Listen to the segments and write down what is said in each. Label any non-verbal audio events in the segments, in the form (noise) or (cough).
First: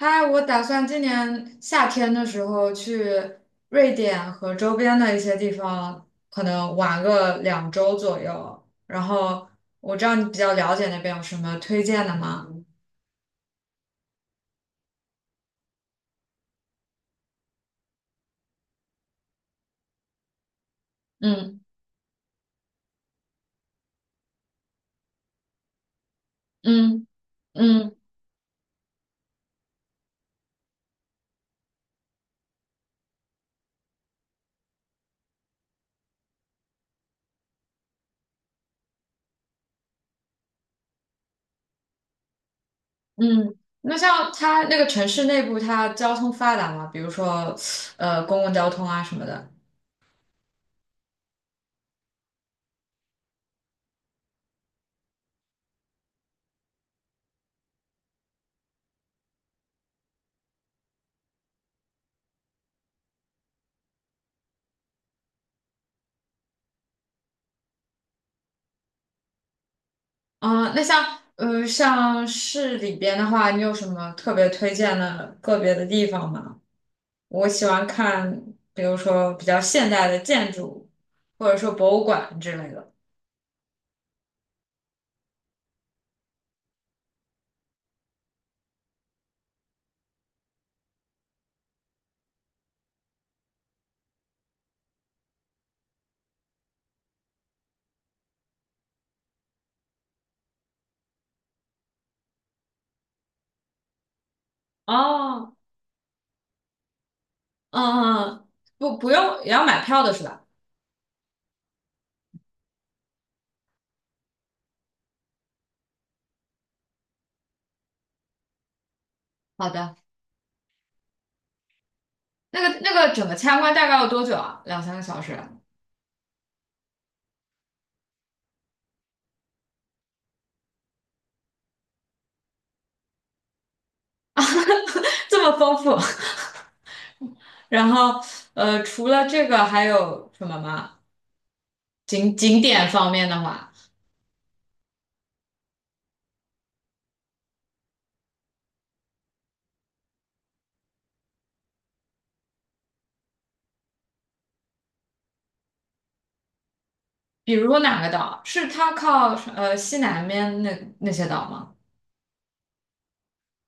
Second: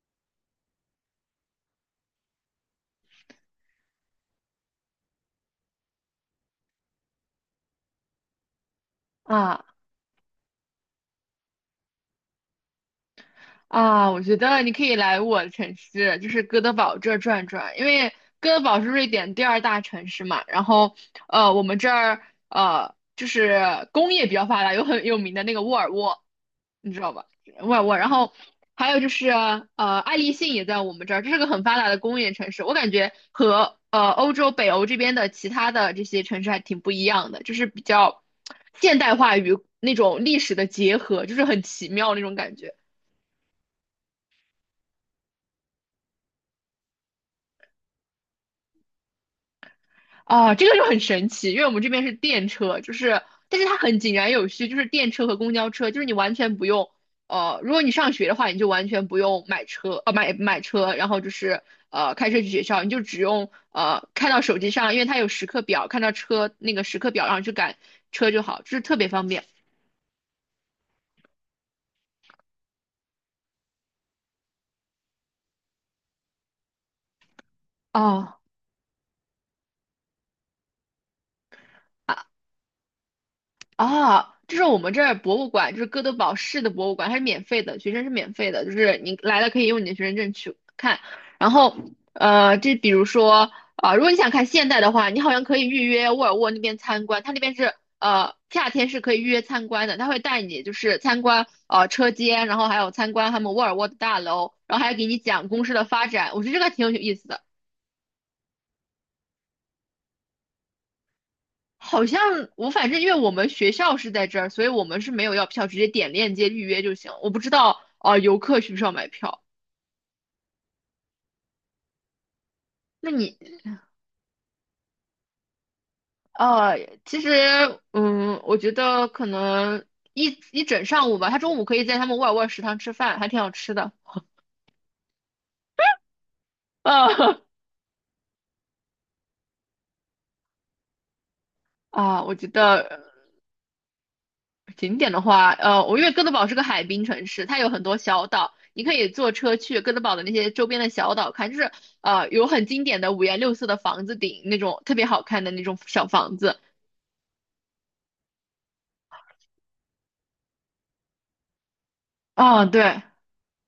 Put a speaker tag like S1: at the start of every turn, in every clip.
S1: 嗨，我打算今年夏天的时候去瑞典和周边的一些地方，可能玩个2周左右。然后
S2: 啊
S1: 我知道你比较了解那边有什么推荐的吗？
S2: 啊，我觉得你可以来我的城市，就是哥德堡这儿转转，因为哥德堡是瑞典第二大城市嘛。然后，
S1: 嗯
S2: 我们这儿就是工业比较发达，有很有名的那个沃尔沃，你知
S1: 嗯
S2: 道吧？沃尔
S1: 嗯
S2: 沃。然后还有就是爱立信也在我们这儿，这是个很发达的工业城市。我感觉和欧洲北欧这边的其他的这些城市还挺不一样的，就是比较现代化与那种历史的结合，就是很奇妙那种感觉。
S1: 嗯。那像它那个城市内部，它交通发达吗？比如说，公共交通啊什么的。
S2: 哦，这个就很神奇，因为我们这边是电车，就是，但是它很井然有序，就是电车和公交车，就是你完全不用，如果你上学的话，你就完全不用买车，买车然后就是开车去学校，你就只用看到手机上，因为它有时刻表，看到车那个时刻表，然后去赶车就好，就是特别方便。
S1: 啊、那像市里边的话，你有什么特别推荐的个别的地方吗？我喜欢
S2: 哦，
S1: 看，比如说比较现代的建筑，或者说博物馆之类的。
S2: 啊，这是我们这儿博物馆，就是哥德堡市的博物馆，它是免费的，学生是免费的，就是你来了可以用你的学生证去看。然后，这比如说，啊、如果你想看现代的话，你好像可以预约沃尔沃那边参观，它那边是夏天是可以预约参观的，他会带你就是参观车间，然后还有参观他们沃尔沃的大楼，然后还给你讲
S1: 哦，
S2: 公司的发展，我觉得这个挺有意思的。
S1: 嗯，嗯，嗯不用，也要买票的是吧？
S2: 好像我反正因为我们学校是在这儿，所以我们是没有要票，直接点链接预约就行。我不知道啊、游客需不需要买票？
S1: 好的。那个那
S2: 那
S1: 个整个
S2: 你
S1: 参观大概要多久啊？两三个小时啊？
S2: 呃，其实我觉得可能一整上午吧，他中午可以在他们沃尔沃食堂吃饭，还挺好吃的。
S1: (laughs) 这么丰富。
S2: 呃
S1: (laughs) 然后除了这个还有什么吗？
S2: (laughs) 啊，我
S1: 景
S2: 觉
S1: 景点
S2: 得
S1: 方面的话，
S2: 景点的话，我因为哥德堡是个海滨城市，它有很多小岛，你可以坐车去哥德堡的那些周边的小岛看，就是有很经典的五颜六色的房子顶那种特别好看的那种小房子。
S1: 比如说哪个岛？是它靠西南面那些岛吗？
S2: 啊，对，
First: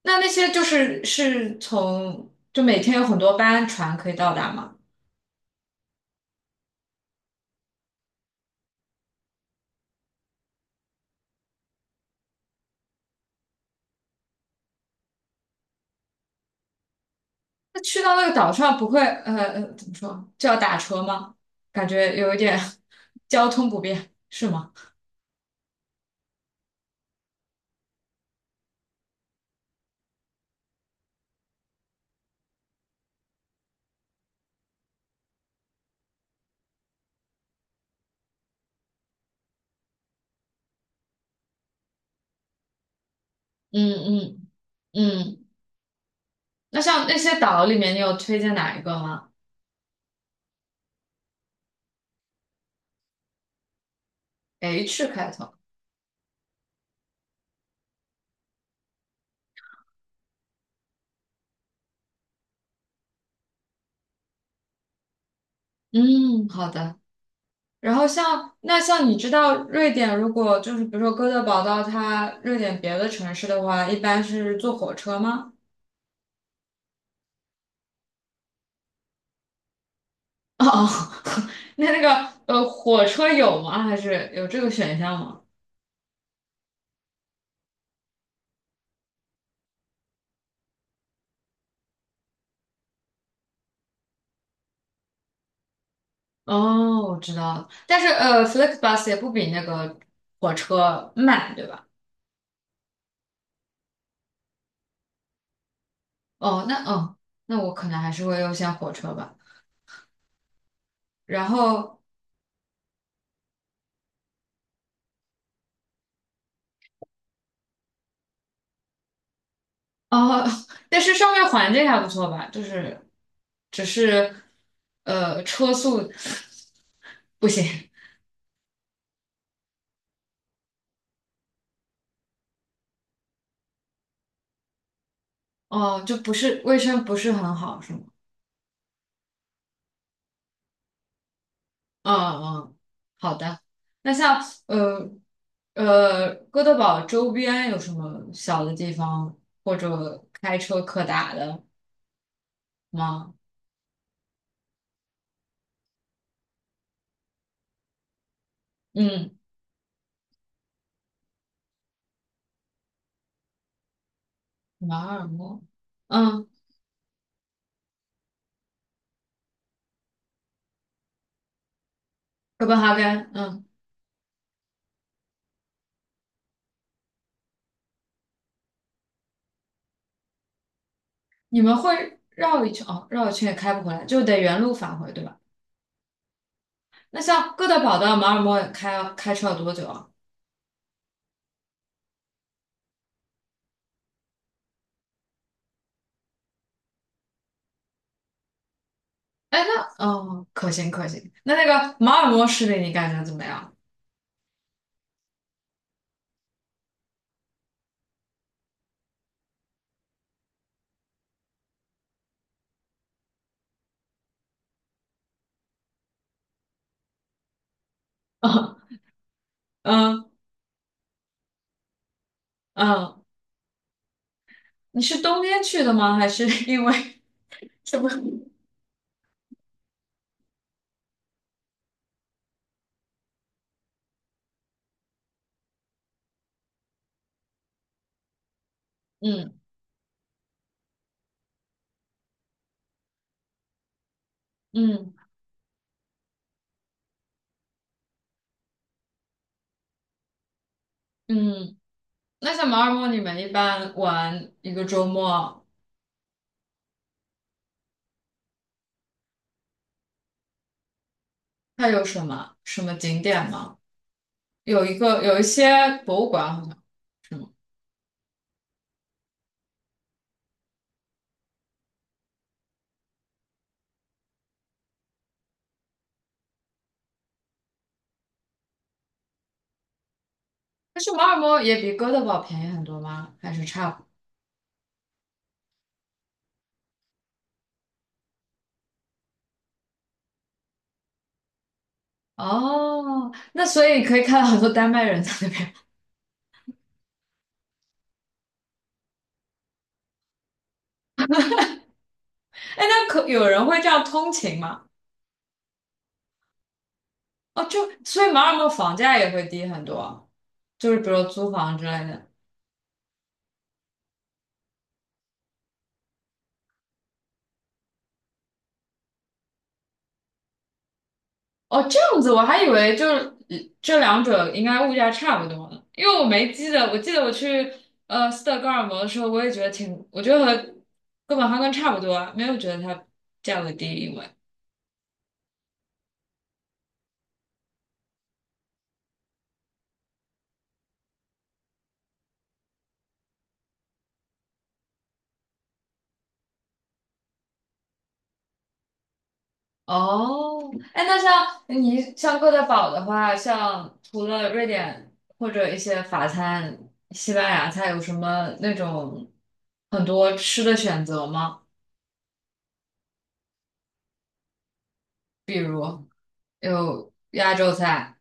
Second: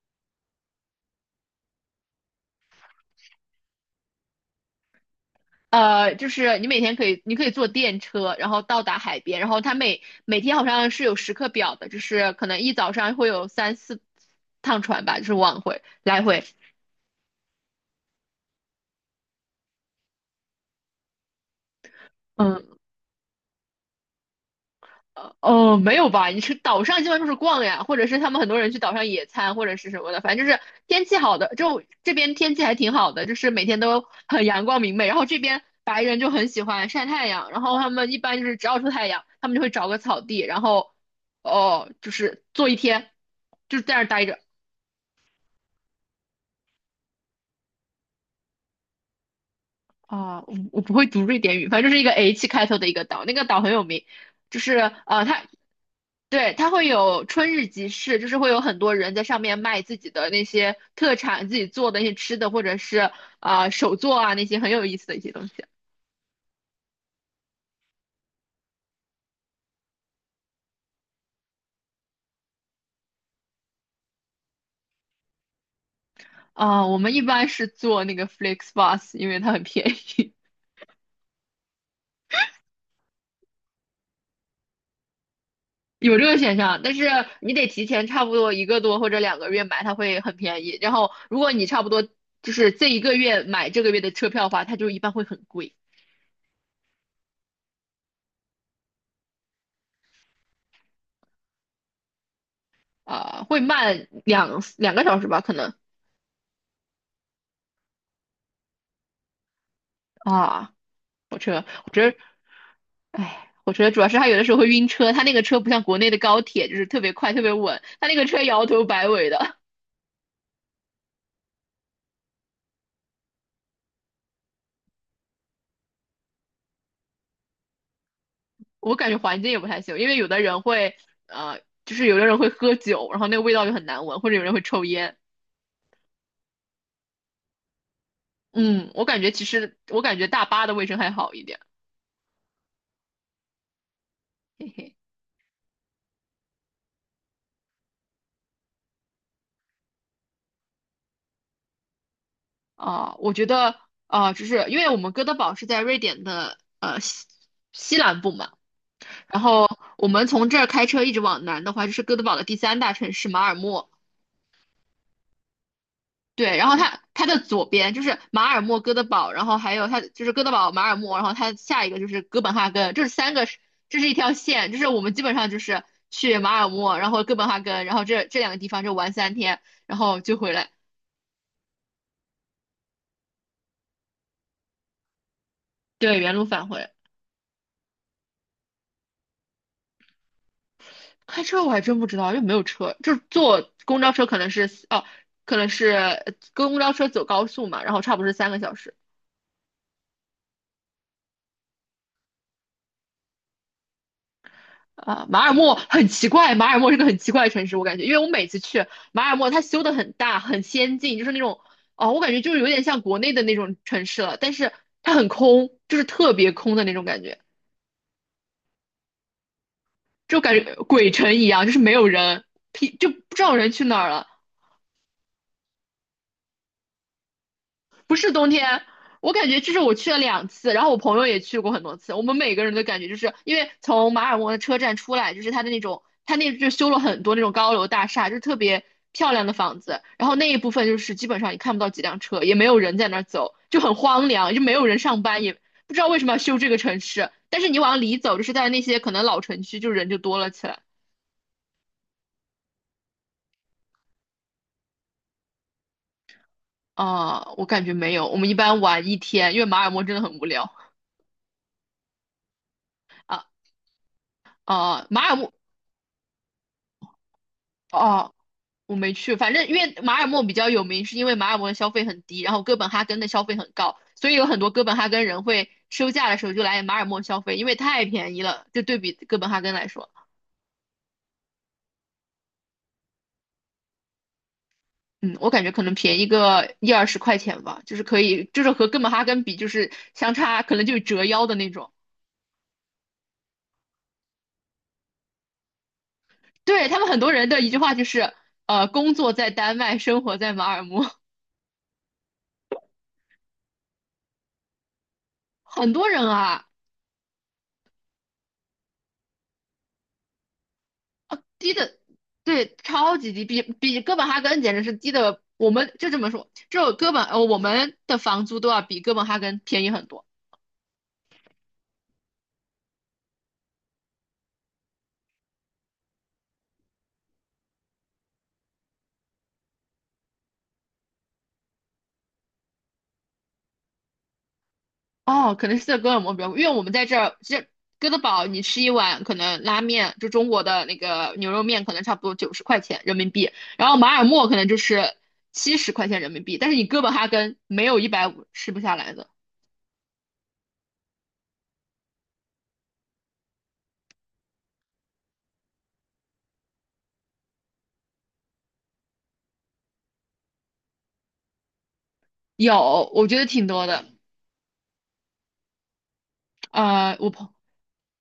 S1: 那那些就是从就每天有很多班船可以到达吗？
S2: 就是你每天可以，你可以坐电车，然后到达海边，然后它每天好像是有时刻表的，就是可能一早上会有三四趟船吧，就是往回来回。
S1: 那去到那个岛上不会怎么说就要打车吗？感觉有一点
S2: 嗯。
S1: (laughs) 交通不便，是吗？
S2: 哦，没有吧？你去岛上基本上就是逛呀，或者是他们很多人去岛上野餐，或者是什么的，反正就是天气好的，就这边天气还挺好的，就是每天都很阳光明媚。然后这边白人就很喜欢晒太阳，然后他们一般就是只要出太阳，他们就会找个草地，然后哦，就是坐一天，就
S1: 嗯
S2: 在那儿待着。
S1: 嗯嗯。那像那些岛里面，你有推荐哪一个吗
S2: 啊、我不会读瑞典语，反正就是一个 H 开头的一个岛，那个岛很有名，就是
S1: ？H 开
S2: 它
S1: 头。
S2: 对，它会有春日集市，就是会有很多人在上面卖自己的那些特产，自己做的一些吃的，或者是啊、手作啊那些很有意思的一些东西。
S1: 嗯，好的。然后那像你知道瑞典，如果就是比如说哥德堡到它瑞典别的城市的话，一般是坐火车吗？
S2: 啊、我们一般是做那个 FlixBus,因为它很便宜，
S1: 哦，(laughs) 哦，那那个火车有吗？还是有这个选项吗？
S2: (laughs) 有这个选项。但是你得提前差不多一个多或者2个月买，它会很便宜。然后如果你差不多就是这一个月买这个月的车票的话，它就一般会很贵，
S1: 哦，我知道了，但是flexbus 也不比那个火车慢，对吧？
S2: 啊、会慢两个小时吧，可能
S1: 哦，那哦，那我可能还是会优先火车吧。
S2: 啊。火
S1: 然
S2: 车，火
S1: 后
S2: 车，哎，我觉得主要是他有的时候会晕车，他那个车不像国内的高铁，就是特别快、特别稳，他那个车摇头摆尾的，
S1: 哦，(laughs) 但是上面环境还不错吧？就是只是车速不行
S2: (laughs) 我感觉环境也不太行，因为有的人会，呃，就是有的人会喝酒，然后那个味道就很难闻，或者有人会抽烟。
S1: 哦，就不是卫生不是很好，是吗？
S2: 嗯，我感觉其实我感觉大巴的卫生还好一点。
S1: 嗯嗯，好的。那像
S2: 嘿嘿，
S1: 呃哥德堡周边有什么小的地方或者开车可打的
S2: 啊、
S1: 吗？
S2: 我觉得啊、就是因为我们哥德堡是在瑞典的西南部嘛，
S1: 嗯，
S2: 然后我们从这儿开车一直往南的话，就是哥德堡的第三大城市马尔默。
S1: 马尔默，嗯，
S2: 对，然后它的左边就是马尔默、哥德堡，然后还有它就是哥德堡、马尔默，然后它下一个就是哥本
S1: 哥
S2: 哈
S1: 本哈
S2: 根，这是
S1: 根，
S2: 三个，
S1: 嗯，
S2: 这是一条线，就是我们基本上就是去马尔默，然后哥本哈根，然后这两个地方就玩3天，然后就回来，
S1: 你们会绕一圈哦，绕一圈也开不回来，就得原路返回，对吧？
S2: 对，原路返回。
S1: 那像哥德堡到马尔默开车要多久啊？
S2: 开车我还真不知道，又没有车，就是坐公交车可能是哦，可能是公交车走高速嘛，然后差不多是3个小时。
S1: 哎，那哦，可行可行。那那个马尔默市里你感觉怎么样？
S2: 啊，马尔默很奇怪，马尔默是个很奇怪的城市，我感觉，因为我每次去马尔默，它修的很大，很先进，就是那种，哦，我感觉就是有点像国内的那种城市了，但是它很空，就是特别空的那种感觉，
S1: (laughs) 嗯嗯
S2: 就感觉鬼城一样，就是没有人，屁就
S1: 嗯。
S2: 不知道人去哪儿了，
S1: 你是冬天去的吗？还是 (laughs) 因为什么？
S2: 不是冬天，我感觉就是我去了2次，然后我朋友也去过很多次。我们每个人的感觉就是，因为从马尔默的车站出来，就是它的那种，它那就修了很多那种高楼大厦，就是特别漂亮的
S1: 嗯
S2: 房子。然后那一部分就是基本上你看不到几辆车，也没有人在那儿走，就很荒凉，就没有人
S1: 嗯
S2: 上班，也不知道为什么要修这个城市。但是你往里走，就是在那些可能老城区，就人就多了起来。
S1: 嗯，那像马尔默，你们一般玩一个周末，
S2: 啊、我感觉没有，我们一般玩一天，因为马尔默真的很无聊。
S1: 它有什么景
S2: 啊
S1: 点吗？有一
S2: 啊，
S1: 个
S2: 马尔
S1: 有一
S2: 默
S1: 些博物馆好像是吗？
S2: 哦、我没去，反正因为马尔默比较有名，是因为马尔默的消费很低，然后哥本哈根的消费很高，所以有很多哥本哈根人会休假的时候就来马尔默消费，因为太便宜了，就对比哥本哈根来说，
S1: 但是马尔默也比哥德堡便宜很多吗？还是差不多
S2: 嗯，我感觉可能便宜个一二十块钱吧，就是可以，就是和哥本哈根比，就是相差可能就折腰的那种。
S1: 哦，那所以可以看到很多丹麦人在那边。
S2: 对，他们很多人的一句话就是，工作在丹麦，生活在马尔默，
S1: 哎，那可有人会这样通勤吗？
S2: (laughs) 很多人啊。
S1: 哦，就所以马尔默房价也会低很多，就是比如租
S2: 低
S1: 房之类
S2: 的，
S1: 的。
S2: 对，超级低，比哥本哈根简直是低的。我们就这么说，就哥本，我们的房租都要比哥本哈根便宜很多。
S1: 哦，这样子，我还以为就是这两者应该物价差不多呢，因为我没记得，我记得我去斯德哥尔摩的时候，我也觉得挺，我觉得和哥本哈根差不多啊，没有觉得它价格低，因为
S2: 哦，可能是在哥本哈根比较贵，因为我们在这儿，这哥德堡你吃一碗可能拉面，就中国的那个牛肉面，可能差不多90块钱人民币，然后马尔默可能就是70块钱人民币，但是你哥本哈根没有150吃不下来的。
S1: 哦，哎，那像哥德堡的话，像除了瑞典或者一些法餐、西班牙菜，有什么那种很多吃的选择吗？
S2: 有，我觉得挺多的。
S1: 比如有
S2: 呃，我朋
S1: 亚洲菜。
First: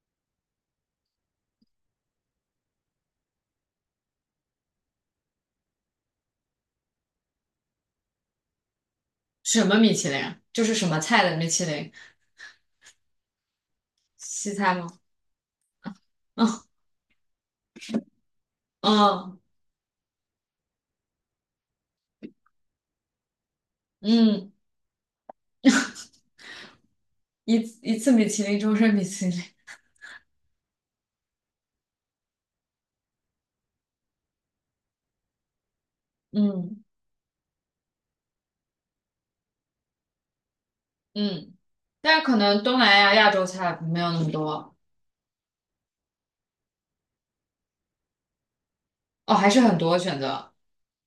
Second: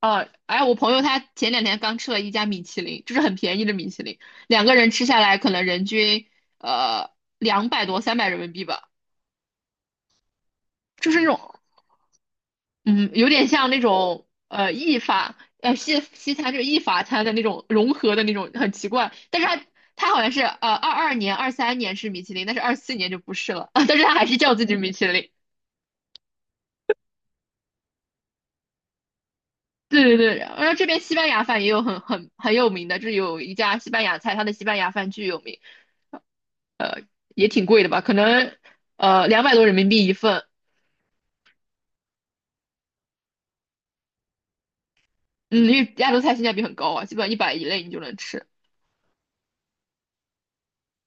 S2: 哦，哎，我朋友他前两天刚吃了一家米其林，就是很便宜的米其林，两个人吃下来可能人均呃两百多三百人民币吧。
S1: 什么米其林？就是什么
S2: 就是那
S1: 菜的
S2: 种
S1: 米其林？
S2: 嗯有点像那种
S1: 西餐吗？
S2: 意法西餐，就
S1: 嗯
S2: 是意法餐的那种融合的那种，很奇怪。
S1: 嗯
S2: 但是他好像是22年23年是米其林，但是24年就不是了。(laughs) 但是他还是
S1: 嗯，
S2: 叫自己米其林。(laughs)
S1: 一一次米其林，终身米其林。
S2: 对对对，然后这边西班牙饭也有很有名的，就是有一家西班牙菜，它的西班牙饭巨有名。
S1: 嗯
S2: 也挺贵的吧？可能两百多人民币一份。
S1: 嗯，但是可能东南亚亚洲菜没有那么多
S2: 嗯，因为亚洲菜性价比很高啊，基本上100以内你就能吃
S1: 哦，还是很多选择。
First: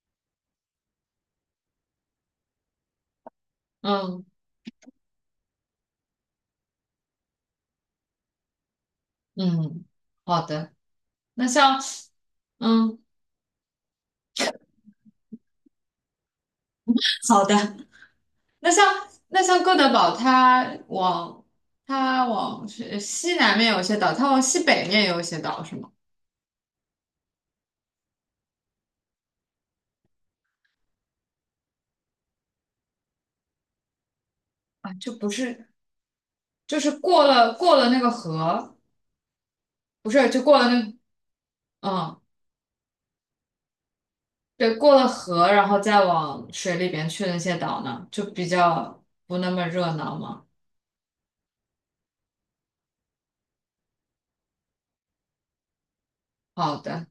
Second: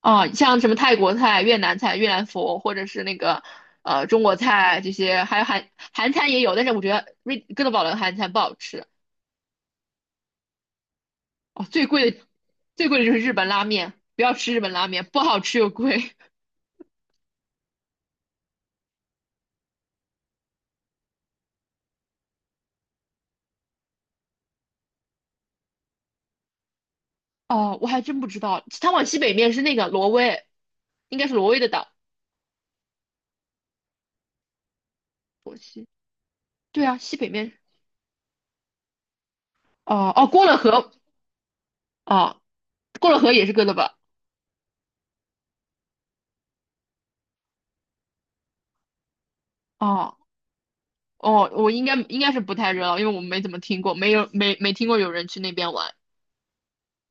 S2: 啊。像什么泰国菜、越南菜、越南粉，或者是那个中
S1: 嗯
S2: 国菜这些，还有韩餐也有，但是我觉得哥德堡的韩餐不好吃
S1: 嗯，好的。那
S2: 哦。
S1: 像
S2: 最贵的最
S1: 嗯
S2: 贵的就是日本拉面，不要吃日本拉面，不好吃又贵。
S1: 好的，那像哥德堡，它往是西南面有一些岛，它往西北面有一些岛，是吗？
S2: (laughs) 哦，我还真不知道，它往西北面是那个挪威，应该是挪威的岛，
S1: 啊，就不
S2: 我
S1: 是，
S2: 西。
S1: 就
S2: 对
S1: 是
S2: 啊，西
S1: 过
S2: 北
S1: 了
S2: 面。
S1: 过了那个河。不
S2: 哦哦，
S1: 是，就
S2: 过
S1: 过
S2: 了
S1: 了
S2: 河，
S1: 那，嗯，
S2: 哦，过了河也是哥德堡。
S1: 对，过了河，然后再往水里边去那些岛呢，就比较不那么热闹
S2: 哦
S1: 嘛。
S2: 哦，我应该是不太热闹，因为我没怎么听过，没听过有人去那边玩。
S1: 好的，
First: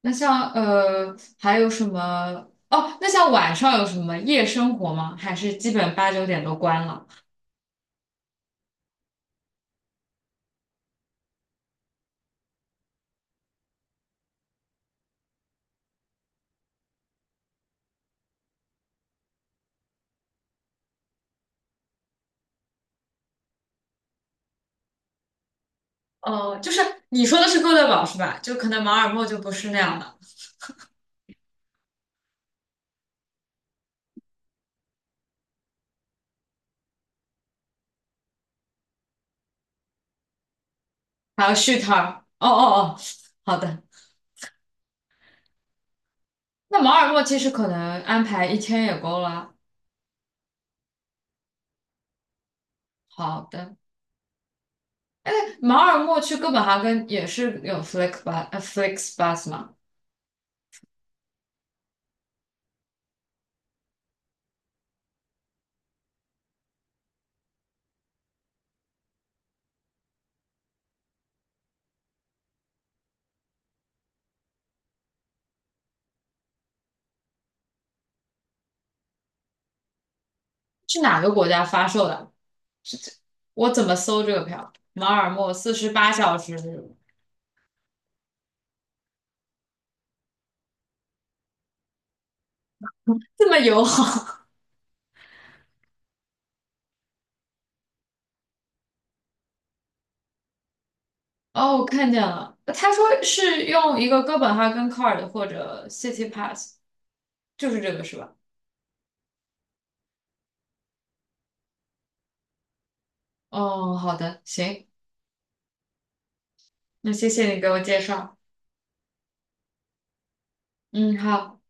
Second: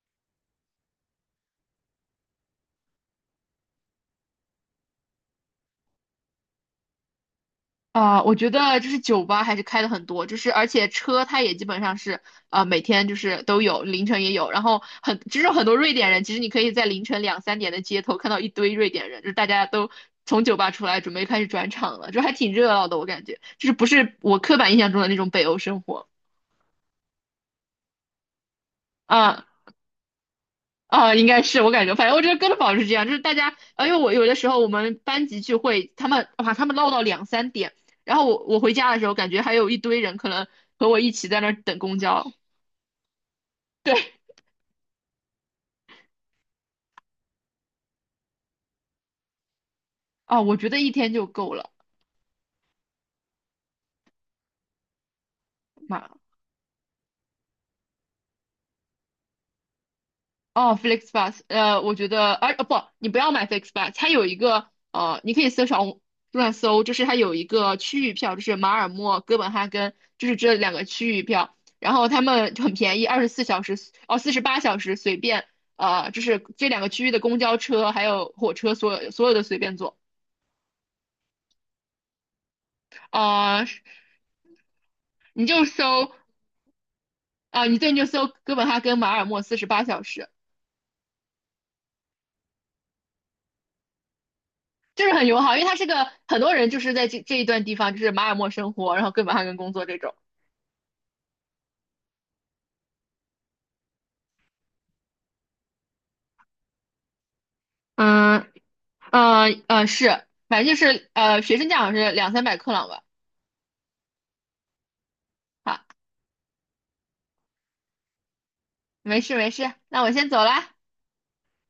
S1: 那像还有什么？哦，那像晚上有什么夜生活吗？还是基本八九点都关了？
S2: 啊、我觉得就是酒吧还是开的很多，就是而且车它也基本上是啊，每天就是都有，凌晨也有，然后就是很多瑞典人，其实你可以在凌晨两三点的街头看到一堆瑞典人，就是大家都从酒吧出来准备开始转场了，就还挺热闹的，我感觉就是不是我刻板印象中的那种北欧生活。
S1: 哦，就是你说的是哥德堡是吧？就可能马尔默就
S2: 啊，
S1: 不是那样的。
S2: 啊，应该是我感觉，反正我觉得哥德堡是这样，就是大家，因为我有的时候我们班级聚会，他们哇，他们唠到两三点，然后我回家的时候，感觉还有一堆人可能和我一起在那
S1: 还
S2: 儿
S1: 有续
S2: 等
S1: 摊
S2: 公
S1: 儿？
S2: 交。
S1: 哦哦哦，好的。
S2: 对，
S1: 那马尔默其实可能安排一天也够了。
S2: 啊，我觉得一天就够了，
S1: 好的。马尔
S2: 妈。
S1: 默去哥本哈根也是有 Flix bus 吗？
S2: 哦，FlixBus，我觉得，哦不，你不要买 FlixBus，它有一个你可以小红书上搜，就是它有一个区域票，就是马尔默、哥本哈根，就是这两个区域票，然后他们就很便宜，24小时哦，四十八小时随便，就是这两个区域的公交车还有火车，所有的随便坐。
S1: 是哪个国家发售的？是这，
S2: 呃，
S1: 我怎么搜这个票？马尔
S2: 你
S1: 默
S2: 就
S1: 四十八
S2: 搜
S1: 小时，
S2: 你对，你就搜哥本哈根、马尔默四十八小时。
S1: 这么友好。
S2: 就是很友好，因为它是个很多人就是在这一段地方，就是马尔默生活，然后哥本哈根工作这种。
S1: 哦，我看见了，他说是用一个哥本哈根 card 或者 City Pass，就是这个是吧？
S2: 嗯嗯嗯，是，反正就是学生价好像是200-300克朗吧。
S1: 哦，好的，行，
S2: 好，
S1: 那谢谢你给我介绍。
S2: 没事没事，那我先走了。
S1: 嗯，好。